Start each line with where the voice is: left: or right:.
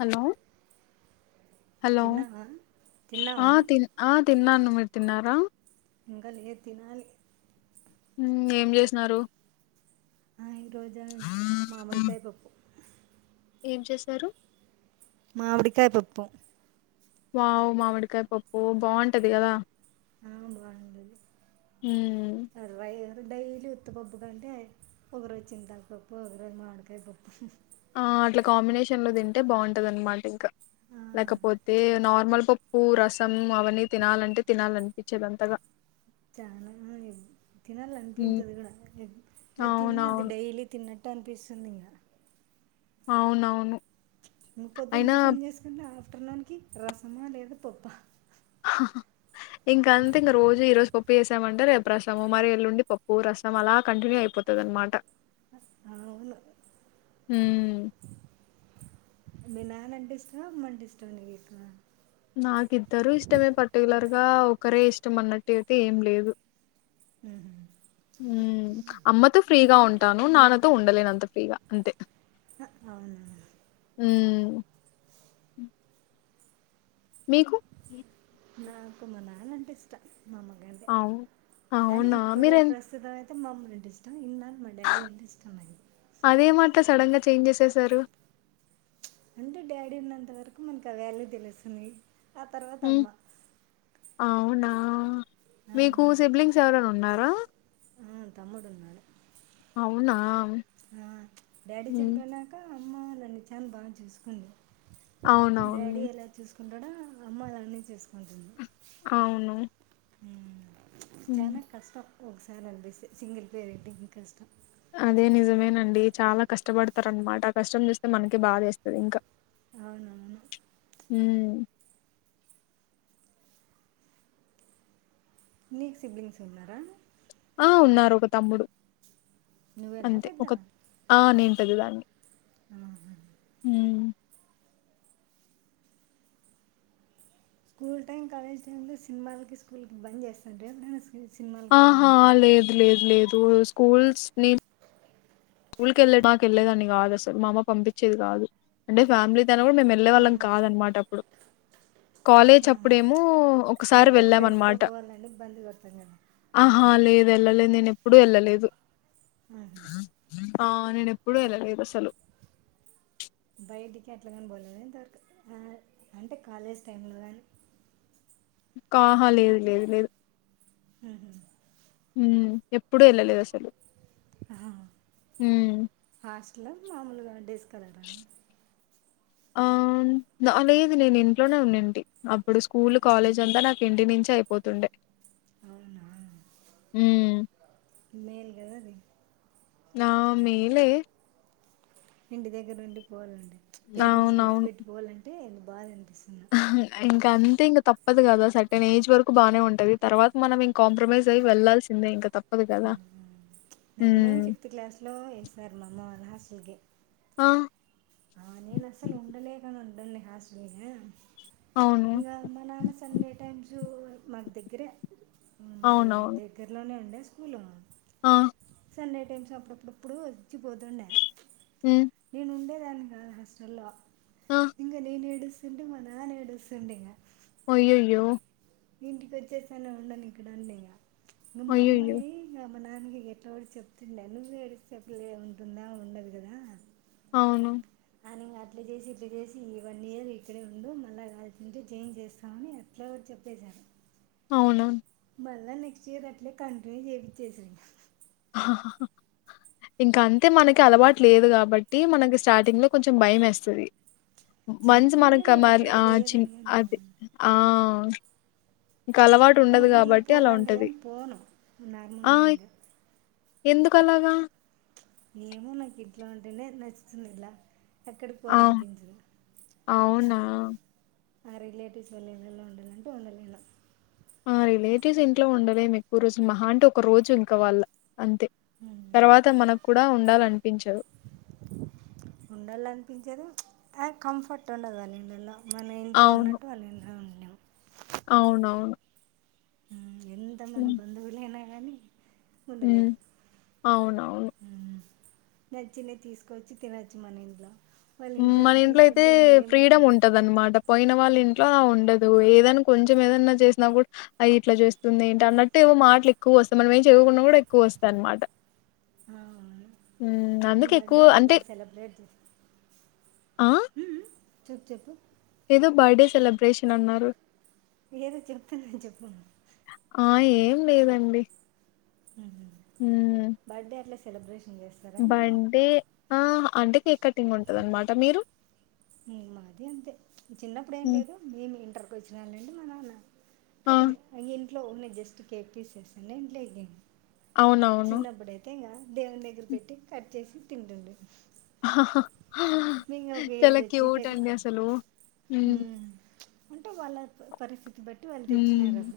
left: Hello hello
right: తిన్నావా తిన్నావా
left: ఆ తిన్ ఆ తిన్నాను మీరు తిన్నారా
right: ఇంగా లేదు తినాలి
left: ఉమ్ ఏం చేసినారు
right: ఆ ఈ రోజు మామిడి కాయ పప్పు
left: ఏం చేశారు
right: మామిడికాయ పప్పు
left: వావ్ మామిడికాయ పప్పు బాగుంటది కదా
right: ఆ బాగుండది
left: మ్
right: తర్వాయి డైలీ ఉత్త పప్పు కంటే ఒకరోజు చింతాకుపప్పు ఒక రోజు మామిడికాయ పప్పు
left: ఆ అట్లా కాంబినేషన్ లో తింటే బాగుంటది అన్మాట ఇంక
right: ఆ
left: లేకపోతే నార్మల్ పప్ ప్పు రసం అవన్నీ తినాలంటే తినాలనిపించదు అంతగా
right: చాలా ఉన్నాయి
left: మ్
right: తినాలనిపించదు కూడ ఇంగ తిన్న అది
left: అవునవును
right: డైలీ తిన్నట్ ట్ట అనిపిస్తుంది
left: అవునవును
right: ఇంక పొద్దున్
left: అయినా
right: టిఫిన్ చేసుకుంటే ఆఫ్టర్నూన్ కి రసమా లేదా పప్పా
left: ఇంకంతే ఇంగ రోజు ఈ రోజు పప్పు చేసామంటే రేపు రసము మరి ఎల్లుండి పప్పు ర రసం అలా కంటిన్యూ అయిపోతదన్మాట
right: అవును
left: ఊ
right: మీ నానంటే ఇష్టం అమ్మంటే ఇష్టం నీకు ఎక్కువ
left: నాకిద్దరు ఇష్టమే పర్టికులర్గా ఒకరే ఇష్టం అన్నట్టు అయితే ఏం లేదు ఉ అమ్మతో ఫ్రీగా ఉన్ టాను నాన్నతో ఉండలేను అంత ఫ్రీగా అంతే
right: అ అవును
left: ఊ మీకు
right: నాకు మా నాన్న అంటే ఇష్ట
left: అవ్ అవునా మీరెన్
right: తె మా అమ్మ అంటే ఇష్టం ఇన్న మా డాడీ అంటే ఇష్టమే
left: అదేమట్ల సడన్ గా చేంజ్ చేసేసారు
right: అంటే డాడీ ఉన్నంత వరకు మనకు ఆ వాల్యూ తెలుస్తుంది ఆ తర్వాత
left: హ్మ్
right: అమ్మ
left: అవునా మీకు సిబ్లింగ్స్ ఎవరైనా ఉన్నారా
right: ఉ తమ్ముడున్నాడు
left: అవునా
right: ఆ డాడీ
left: హ్మ్
right: చనిపోయినాక అమ్మ నన్ను చాన బాగా చూసుకుంది
left: అవునవును
right: కుంటడా అమ్మ అలనే చేసుకుంటుంది
left: అవును హ్మ్
right: చాలా కష్టం ఒకసారి అనిపిస్తే సింగిల్ పేరెంటింగ్ కష్టం
left: అదే నిజమేనండి చాలా కష్టపడతారనమాట కష్టం చూస్తే మనకే బాదేస్తది ఇంకా
right: అవునవును
left: హ్మ్
right: నీక్ సిప్లింగ్స్ ఉన్నారా
left: ఆ ఉన్నారు ఒక తమ్ముడు
right: నువ్వేనా
left: అంతే
right: పెద్ద
left: ఒక ఆ నిన్ పెద్ద దాన్ని
right: ఆహా.
left: మ్
right: స్కూల్ టైమ్ కాలేజ్ టైమ్ లో సినిమాలకి స్కూల్ కి బంద్ చేస్తారన్న ఎప్పుడన్నా
left: ఆహా లేదు లేదు లేదు స్కూల్స్ ని స్కూల్ కెళ్లేదాక ఏళ్ళేదాన్ని కాదు అసల్ మా అమ్మ పంపించేది కాదు అంటే ఫ్యామిలీ తె అన్న కూడా మేము వెళ్ళేవాళ్ళం
right: ఆహా.
left: కాదన్నమాట అప్పుడు కాలేజ్
right: ఆహా.
left: అప్పుడేమో ఒకసారి
right: అంటే
left: వెళ్ళాం
right: ఫ్రెండ్స్తో
left: అన్నమాట
right: పోవాలని బంద్ కొడతాం కదా
left: ఆహా లేదు వెళ్ళలేదు నేను ఎప్పుడు వెళ్ళలేదు
right: ఆహా.
left: ఆ నేను ఎప్పుడూ వెళ్ళలేదు అసలు
right: బయటికి ఎట్లాగాని పోలేదు ఎంతవరకు అంటే కాలేజ్ టైమ్లో కానీ
left: కాహా లేదు లేదు లేదు
right: హుమ్
left: మ్ ఎప్పుడు వెళ్ళలేదు అసలు
right: హా
left: ఉమ్,
right: హాస్టల మామూలుగా డేస్స్కలరా
left: ఆ లేదు నేను ఇంట్లోనే ఉన్నింటి అప్పుడు స్కూల్ కాలేజ్ అంతా నాకు ఇంటి నుంచే అయి పోతుండే
right: అవున
left: మ్
right: మేలు కద అది
left: ఆ మేలే
right: ఇంటి దగ్గర ఉండి పోవాలండి పేరెంట్స్ ని వదిలి విడిచి పెట్టి పోవాలంటేంత బాధనిప్
left: అ హ్ ఇంకా అంతే ఇంకా తప్ తప్పదు కదా సర్టెన్ ఏజ్ వరకు బానేంటది తర్వాత మనం కాంప్రమైజ్ అయి వెళ్లాల్సిందే ఇంకా తప్
right: నిన్ ఫిఫ్త్ క్లాస్ లో వేసారు మామ్మ వాళ్లు హాస్టల్ కి
left: ఆ!
right: టుంది హస్టల్ల
left: అవును.
right: ఇంగ మ నాన్న సండే టైమ్స్ స్కూల్ మాకు దగ్గరే మాది
left: అవునవును.
right: దగ్గరలోనే ఉండే స్కూల్
left: ఆ!
right: సండే టైమ్స్ అప్పుడప్పుడప్పుడు వచ్చిపోతుండే
left: హ్మ్.
right: ఉండే దాన్ని కాదు హాస్టల్లో
left: ఆ!
right: ఇంక నేను ఏడు స్తుంటే మ నాన్న ఏడు స్తుండే ఇగ
left: అయ్యయ్యో
right: ఇంటికి వచ్చేస్త నీను ఉండను ఇక్కడ ఇగ మ
left: అయ్యయ్యో!
right: అమ్మాయి దానికి ఎట్లాడి చెప్తుండే నువ్వేయ్ ఎడికి చెప్పలే ఉంటుందా ఉండదు కదా
left: అవును
right: అని అట్లా చేసి ఇట్లా చేసి ఈ వన్ ఇయర్ ఇక్కడే ఉండు మళ్ళా కావాలంటే చేంజ్ చేస్త అని ఏట్లో చెప్పేశాను
left: అవున
right: మళ్ళీ నెక్స్ట్ ఇయర్ అట్లే కంటిన్యూ చేపిచ్చేసాను
left: అ హ హ ఇంకా అంతే మనకి అలవాటు లేదు కాబట్టి మనకి స్టార్టింగ్ లో కొంచెం భయంఎస్తది మంత్స్
right: చిన్నప్పటి నుండి
left: మరక
right: నేను
left: మరి
right: ఎక్కడికి
left: ఆ చి
right: పోయేదాన్ని
left: అది
right: కానీ
left: ఆ ఇంక అలవాటు
right: ఎక్కడినా
left: ఉండదు
right: ఊర్ళకి
left: గాబట్టి అలా ఉంటది.
right: పాలంటేగాని పోను నార్మల్గ అండి
left: ఎందుకు అలాగా
right: ఎమో నాకు ఇట్లా ఉంటేనే నచ్చుతుంది ఇలా ఎక్కడికి
left: ఆ!
right: పోవాలనిపించదు
left: అవునా
right: ఆ రిలేటివ్స్ వెళ్లి వెళ్లాలంన్టే ఉండలేను
left: ఆ రిలేటివ్స్ ఇంట్లో ఉండలేము ఎక్కువ రోజులు మహా అంటే ఒక రోజు ఇంకా వాళ్ళ అంతే తర్వాత మనక్కూడా ఉండాలనిపించదు
right: ఉండాలంపించదు ఆ కంఫర్ట్ ఉండదు వాళ్ళైల్లాలో మన ఇంట్లో
left: అవును.
right: ఉన్నట్టు వాళ్ళింట్లో
left: అవునవును
right: ఎంత మన బంధువులైనా గానీ
left: ఉ అవునవును
right: నచ్చినది తీసుకొచ్చి తినచ్చు మన ఇంట్లో వాళ్ళ
left: మన
right: అట్లా
left: ఇంట్లో అయితే
right: తీసుకుంటే ఎన్ని
left: ఫ్రీడమ్
right: ఏమనుకుంటారు
left: ఉంటదాన్మాట పోయిన వాళ్ళ ఇంట్లో ఉండదు ఏదనా కొంచెం ఏదన్నా చేసినా కూడా అ ఇట్లా చేస్తుంది ఏంటి అన్నట్టే మాటలు ఎక్కువ వస్తా మనం ఏం చెయకున్నా కూడా ఎక్కువ వస్తా అనమాట
right: ఆ, అవును
left: ఉ
right: మీ
left: అందుకు
right: బర్త్డే
left: ఎక్కువు
right: అట్లా
left: అంటే
right: బాగా సెలబ్రేట్ చేస్తాం
left: ఆ
right: ఉమ్, చెప్పు చెప్పు
left: ఏదో బాడే సెలబ్రేషన్ అన్నారు
right: ఏదో చెప్తున్నాను చెప్ప
left: ఆ! ఏం లేదండి
right: బర్డే ఆట్లా సెలబ్రేషన్ చేస్తారా ఇంట్లో
left: బర్డే ఆ అంటే కేక్ కటింగ్ ఉంటది అనమాట మీరు
right: మాది అంతే చిన్నప్పుడు ఏం
left: హ్మ్.
right: లేదు మేము ఇంటర్ కి వచ్చిన నుండి మా నాన్న
left: ఆ
right: కటింగ్ ఆయింట్లో ఉన్నాయ్ జస్ట్ కేక్ తీసేసిన ఇంట్లోఎకండి
left: అవునవును
right: చిన్నప్పుడయితే ఇంకా దేవుని దగ్గర పెట్టి కట్ చేసి తింటుండు
left: హా హా
right: ఏజ్
left: చాలా
right: వచ్చి
left: క్యూట్
right: పెరి
left: అండి అసలు
right: ఉమ్, అంటే వాళ్ళ పరిస్థితి బట్టి వాళ్ళు తెచ్చినారు
left: హ్మ్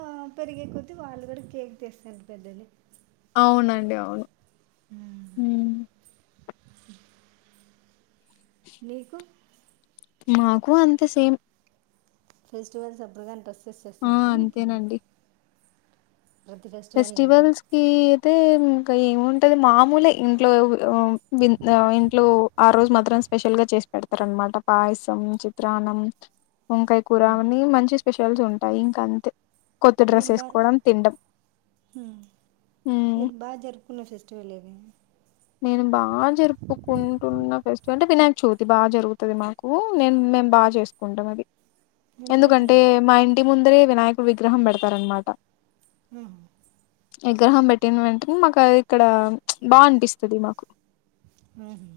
right: అబ పెరిగేపోతే వాళ్ళు కూడా కేక్ తీస్తారు పెద్దలే
left: అవునండి అవును
right: ఉమ్,
left: హ్మ్
right: నీకు
left: మాకు అంతే సేమ్
right: ఫెస్టివల్స్ అవ్వగానే డ్రెస్సెస్
left: ఆ
right: తెస్తానే నీకు ప్రతి ఫెస్టివల్కి
left: ఫెస్టివల్స్కి అయితే ఇంకా ఏముంటది మామూలే ఇంట్లో ఇంట్లో ఆ రోజు మాత్రం స్పెషల్గా చేసి పెడతారు అనమాట పాయసం చిత్రాన్నం వంకాయ కూర
right: ఉమ్,
left: అని మంచి స్పెషల్స్ ఉంటాయి ఇంకా అంతే కొత్త డ్రెస్ వేసుకోవడం తిండం
right: హ్మ్ మీరు బాగా జరుపుకున్న ఫెస్టివల్ ఏది
left: నేను బాగా జరుపుకుంటున్న ఫెస్టివల్ అంటే వినాయక్ చవితి బా జరుగుతది మాకు నేన్ మేం బా చేసుకుంటాం అది
right: అంటే ఎట్లా
left: ఎందుకంటే మా ఇంటి ముందరే వినాయకుడు విగ్రహం పెడతారనమాట
right: ఆ
left: విగ్రహం పెట్టిన వెంటనే మాకు ఇక్కడ బా అనిపిస్తది మాకు
right: ఉమ్,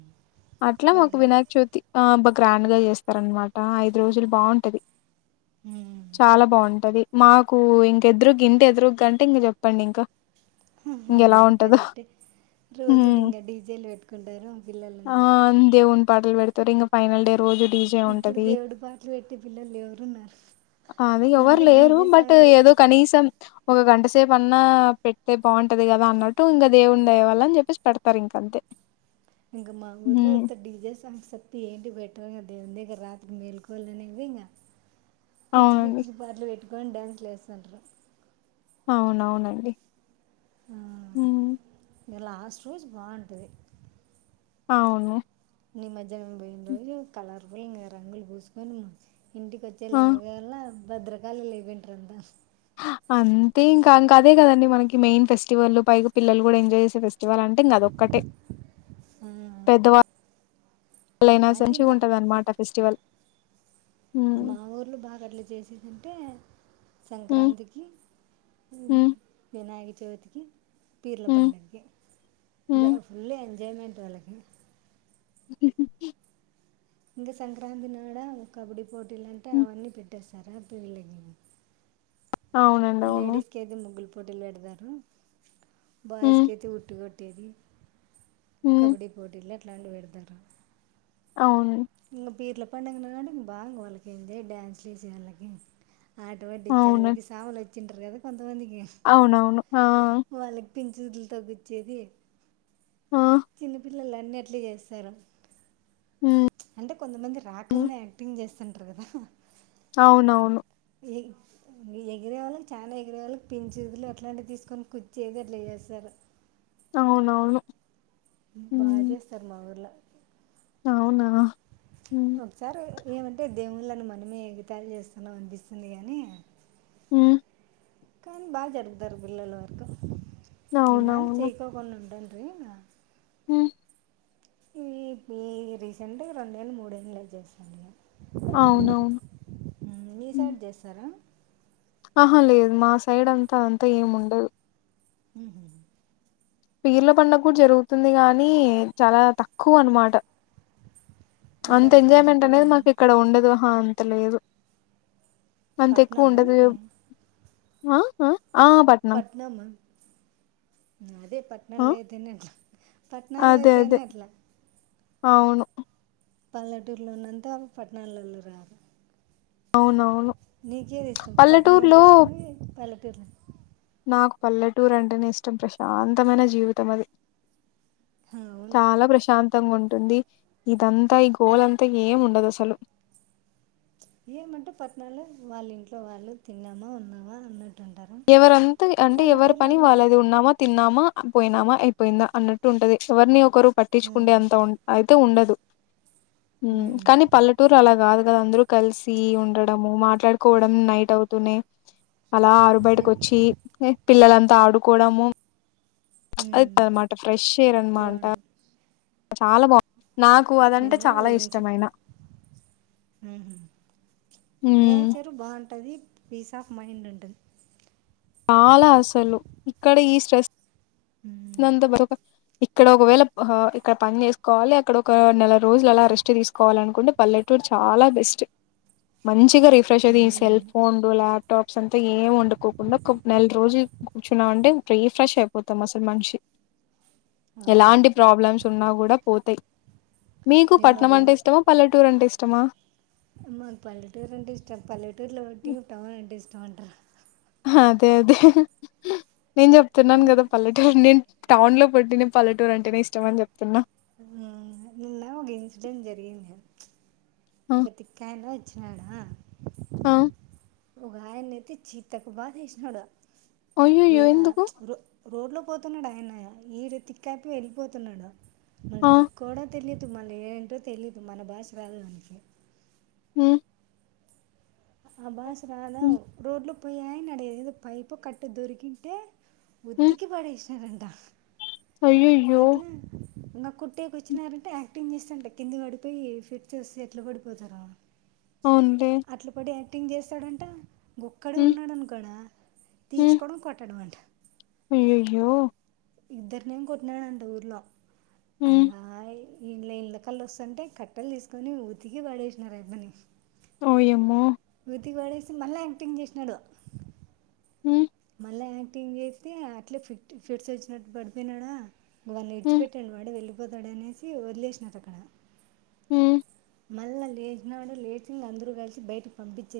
left: అట్లా
right: బాగా
left: మాకు
right: గ్రా-
left: వినాయక చవితి ఆ గ్రాండ్గా చేస్తారనమాట ఐదు రోజులు బాగుంటది
right: ఉమ్.
left: చాలా బాగుంటది మాకు ఇంగ ఎదురుగ ఇంటి ఎదురుంటే ఇంగ చెప్పండి ఇంకా ఇంకెలా
right: అడిగాని
left: ఉంటదో
right: కరెక్టే రోజుడు
left: హ్మ్
right: ఇంగ డీజేలు పెట్టుకుంటార పిల్లలంతా
left: పాటల్ పెడుతరు ఇంగ ఫైనల్ డే రోజు డీజే
right: ఇప్పుడు
left: ఉంటది
right: దేవుడి పాటలు పెట్టే పిల్లలు ఎవరున్నారు
left: అదిే ఎవరు
right: అంతా
left: లేరు
right: డీజే
left: బట్
right: సాంగ్లు పెట్టి
left: ఏదో కనీసం ఒక గంట సేపు అన్నా పెడితే బాగుంటది కదా అన్నట్టు ఇంగ దేవుని దయ వాళ్ళ అని చెప్పేసి పెడతారు ఇంకాంతే
right: ఇంకా మా ఊర్లో ఉత్త డీజే సాంగ్స్ తప్పింతే ఏంటి బట్టరుగ దేవుని దగ్గర రాత్రకి మేల్కోవలని ఇంగ పిచ్చి
left: అవునండి.
right: పిచ్చి పాటలు పెట్టుకు కోనీ డ్యాన్స్ లేస్తంటారు
left: అవునవునండి మ్
right: ఇగ లాస్ట్ రోజు బాగుంటది
left: అవును
right: నిమజ్జనం పోయిన రోజు కలర్ వి ఇంగ రంగులు పూసుకొని ఇంటికి
left: ఆ!
right: వచ్చేలోకల్ల భద్రకాలు అయిపోఇంటారంతా
left: అంతే ఇంకాంకా అదే కదండి మనకి మెయిన్ ఫెస్టివల్ పైగా పిల్లలు కూడా ఎజాయ్ చేసే ఫెస్ స్టివాలంటే ఇంగ అదొక్కటే పెద్దవా లైనా
right: అది బా
left: మంచిగుందన్నమాట ఆ ఫెస్టివల్ హ్మ్.
right: మా ఊర్ళ బాగా అట్లా చేసేదుంటే
left: హ్మ్.
right: సంక్రాంతికి
left: హ్మ్.
right: వినాయక చవితికి పీర్ల
left: హ్మ్.
right: పండగకి ఇంకా
left: హ్మ్.
right: ఫుల్ ఎంజాయ్మెంట్ వాళ్ళకి ఇంకా సంక్రాంతి నాడ కబడ్డీ పోటీలు అంటే
left: హ్మ్.
right: అవన్నీ పెట్టేస్తారా పిళ్ళలకి
left: అవునండి. అవును.
right: లేడీస్ కైతే ముగ్గులు పోటీలు పెడతారు బాయ్స్
left: హ్మ్.
right: కి అయితే ఉట్టు కొట్ కొట్టేది
left: హ్మ్.
right: కబడ్డీ పోటీల్లో ఎట్లాంటివి పెడుతారు
left: అవును.
right: ఇంగ పీర్ల పడుగ నాడు బాగ వాళ్ళకి ఎంది డ్యాన్స్ వేసే వాళ్ళకి ఆటపట్టించ్చే
left: అవును.
right: వాళ్ళకి సాములు వచ్చింటారు కదా కొం
left: అవునవును ఆ
right: పింజులతో గుచ్చేది
left: ఆ
right: పిల్లలు అన్నిట్లు చేస్తారు
left: హ్మ్
right: అంటే కొంతమంది రాకుండా యాక్టింగ్ చేస్ స్థంటర్ కదా
left: అవునవును
right: ఎం ఎగిరేవాళ్ళు చాలా ఎగిరేవాళ్ళుకు పించుదులు అట్లాంటివి తీసుకొని కుచ్చేది అట్లా చేస్తారు
left: అవునవును
right: బా
left: హ్మ్
right: చేస్తారు మా ఊర్ల
left: అవునా హ్మ్
right: వోగ్ సారి ఏవంటే దేవుళ్ళని మనమే ఎగ్ తాల్ చేస్తున్నాం అన్ పిస్సుంది గానీ
left: ఉమ్
right: కానీ బా జర్పుతరు పిల్లలు వర్క్ ఇన్నాళ్
left: అవునవును
right: చేయ్ కోకుండన్ రీనా
left: ఉమ్
right: ఈ పీ రీసెంటుగ్ రోనేళ్లు మూడేన్ లైతై జెస్సమిగ
left: ఔనా ఉమ్
right: మీ సైడ్ చేస్తారా
left: ఆహా లేద్ మా సైడంతా అంతా ఏం ఉండదు
right: ఉమ్
left: పీర్ల పండగ్ గుడ్ జర్గుతుంది గానీ చాలా తక్కువనుమాట
right: అంటే
left: అంత ఎంజాయ్ మెంట్ అనేది
right: కలిసిపోరేం కదా
left: మాకిక్కడ ఉండదు హ అంత లేదు అంత
right: పట్నమా మీది
left: ఎక్కువుండాదివ్ ఆ ఆ పట్నం
right: పట్నమా అదే పట్నమ్
left: ఆ
right: లైతేనె పట్నలైతే అట్లా
left: ఔను
right: పల్లెటూర్లో ఉన్నంత అ పట్నలోలు రారు
left: ఔనౌవును
right: నీకేదిష్టం పట్నం అంటే ఇష్టమా ఏ పల్లెటూర్
left: నాక్ పల్లెటూరాంటేనే ఇష్టం ప్రశాంతమైన జీవితం అది
right: అవును
left: చాలా ప్రశాంత్ తంగుంటుంది ఇదంతా ఈ గోలంతా ఏం ఉండదు అస్సలు
right: ఏమంటే పట్ నంలో వాళ్ళింట్లో వాళ్ళే తిన్నామా ఉన్నామా అన్నట్
left: ఎవరంతది అంటే ఎవర్ పని
right: అంతా
left: వాళ్ళదు ఉన్నామా తిన్నామ్ మా ఆ పోయినామా ఐపేయిందా అన్నట్టు ఉంటది ఎవర్ని ఒకరు
right: "ఉమ్,
left: పట్టించుకుండేంత్ ఉన్ ఐ తూ ఉండదు ఉమ్ కానీ పల్లెటూరు అలా గాదు గా అంద్రు కల్సి ఉండడము మాట్లాడుకోడం నైట్ ఔతూనే అలా
right: నిన్-
left: ఇంటికొచ్చి హ్ పిల్లలంతా ఆడుకోడము ప్చ్
right: ఉమ్,
left: ఐదైమాట ఫ్రెష్ ఎయిర్ అన్ మాట
right: బాగుంటుంది
left: చాలా బా నాకు అదంటే చాలా ఇష్టమైన
right: హ
left: ఉమ్,
right: నేచర్ బాఉంటది పీస్ ఆఫ్ మైండ్ ఉంటుంద్
left: బాలే అసలు ఇక్కడ ఈ స్ట్రెస్ దాంతో బారోకా ఇక్కడ ఒక్ వేళ ఆహా ఇక్కడ పన్ జేసుకోవాలి అక్కడ ఒక నెల రోజులు అలా రేస్టు త్రిస్ కోవలన్ కుండు పల్లెటూర్ చాలా బెస్టు మంచ్ తీగ రీఫ్రెషరీ సెల్
right: అవునవును
left: ఫోన్ ల్ ల్యాప్ టాప్స్ అంతా ఏం వొండుకోకుండా ఒక్ నెల్ రోజుల్ కూచ్చున్నావంటే రీ ఫ్రెష్ ఐపోతాం మస్ అల్ మన్షి ఎలాంటి
right: అవునవును
left: ప్రాబ్లమ్స్ ఉన్నా కూడా పోతాయి మీకు
right: నిన్న ఒక
left: పట్నమంటే ఇష్టమా పల్లెటూరాంటే ఇష్టమా
right: మాక్ పల్లెటూరంటే ఇష్టం పల్లెటూరులో ఒట్టిగుంటవై ఏంటి ఇష్టవంట్రా
left: హ అదే అదే హ్ నేన్ జేప్ తున్నాన్
right: అన్-
left: గద పల్లెటూర్ నిన్ టౌన్ లో పుట్టిన పల్లటూరాంటేనే ఇష్టమన్ జేప్ తున్నా
right: ఆ నీన్న వింగ్ స్టన్ జరిగింది ప్చ్ ఒక తీక్యానోద్ ఓచ్చినాడా ఒగాయ్ నైతే చితక్ బగేష్ నౌరా గే
left: అయ్యోయ్యో
right: యా
left: ఎందుకు
right: ప్చ్ రో రోడ్లో పోతున్నాడు ఆయన ఈడ తిక్కపి వెళ్ళిపోతున్నాడు మళ్ళీ
left: ఆ
right: తిక్కోడో తెలిదు మల్ ఏంటో తెలిదు మన భాష రాదు ఆయనకి
left: ఉ
right: మన భాష రాదా
left: ఉమ్
right: రోడ్లో పోయే ఆయన ఆడ ఏదో పైపో కట్టో దొరికింటే
left: హ్మ్
right: ఉత్తికి పడేసినారంట
left: అయ్యయ్యో
right: ఇంగ కొట్టేకి వచ్చినారంటే యాక్టింగ్ చేస్తాంటే కింద పడిపోయి ఫిట్స్ వస్తే ఎట్ల పడిపోతారు
left: అవునులే
right: యాక్టింగ్ చేస్తాడంట గొక్కడే
left: హ్మ్
right: ఉన్నాడనుకొ ఆడ
left: హ్మ్
right: తీసుకోవడం కొట్టడం అంట
left: అయ్యయ్యో
right: ఇద్దరినేమో కోట్నాడంట ఊర్లో
left: ఉ
right: ఇంకా ఇండ్ల ఇండ్ల కల్ళ వస్తుంటే కట్టెలు తీసుకొని ఊతికి పడేసినారు అయ్యప్పకి
left: ఓ యమ్మో
right: ఉతికి పడేస్తే మళ్ళ యాక్టింగ్ చేసినాడు
left: హ్మ్
right: మళ్లా యాక్టింగ్ చేస్తే అట్లే ఫిట్ ఫిట్స్ వచ్చినట్టు పడిపోయినాడా ఇంగ వాళ్ళు విడిచి
left: హ్మ్
right: పెట్టండి వాడే వెళ్ళిపోతాడు అనేసి వదిలేసినాడు అక్కడ
left: హ్మ్
right: మళ్ళా లేచినాడు లేచి ఇంగ అందరూ కలిసి బయటకి పంపించే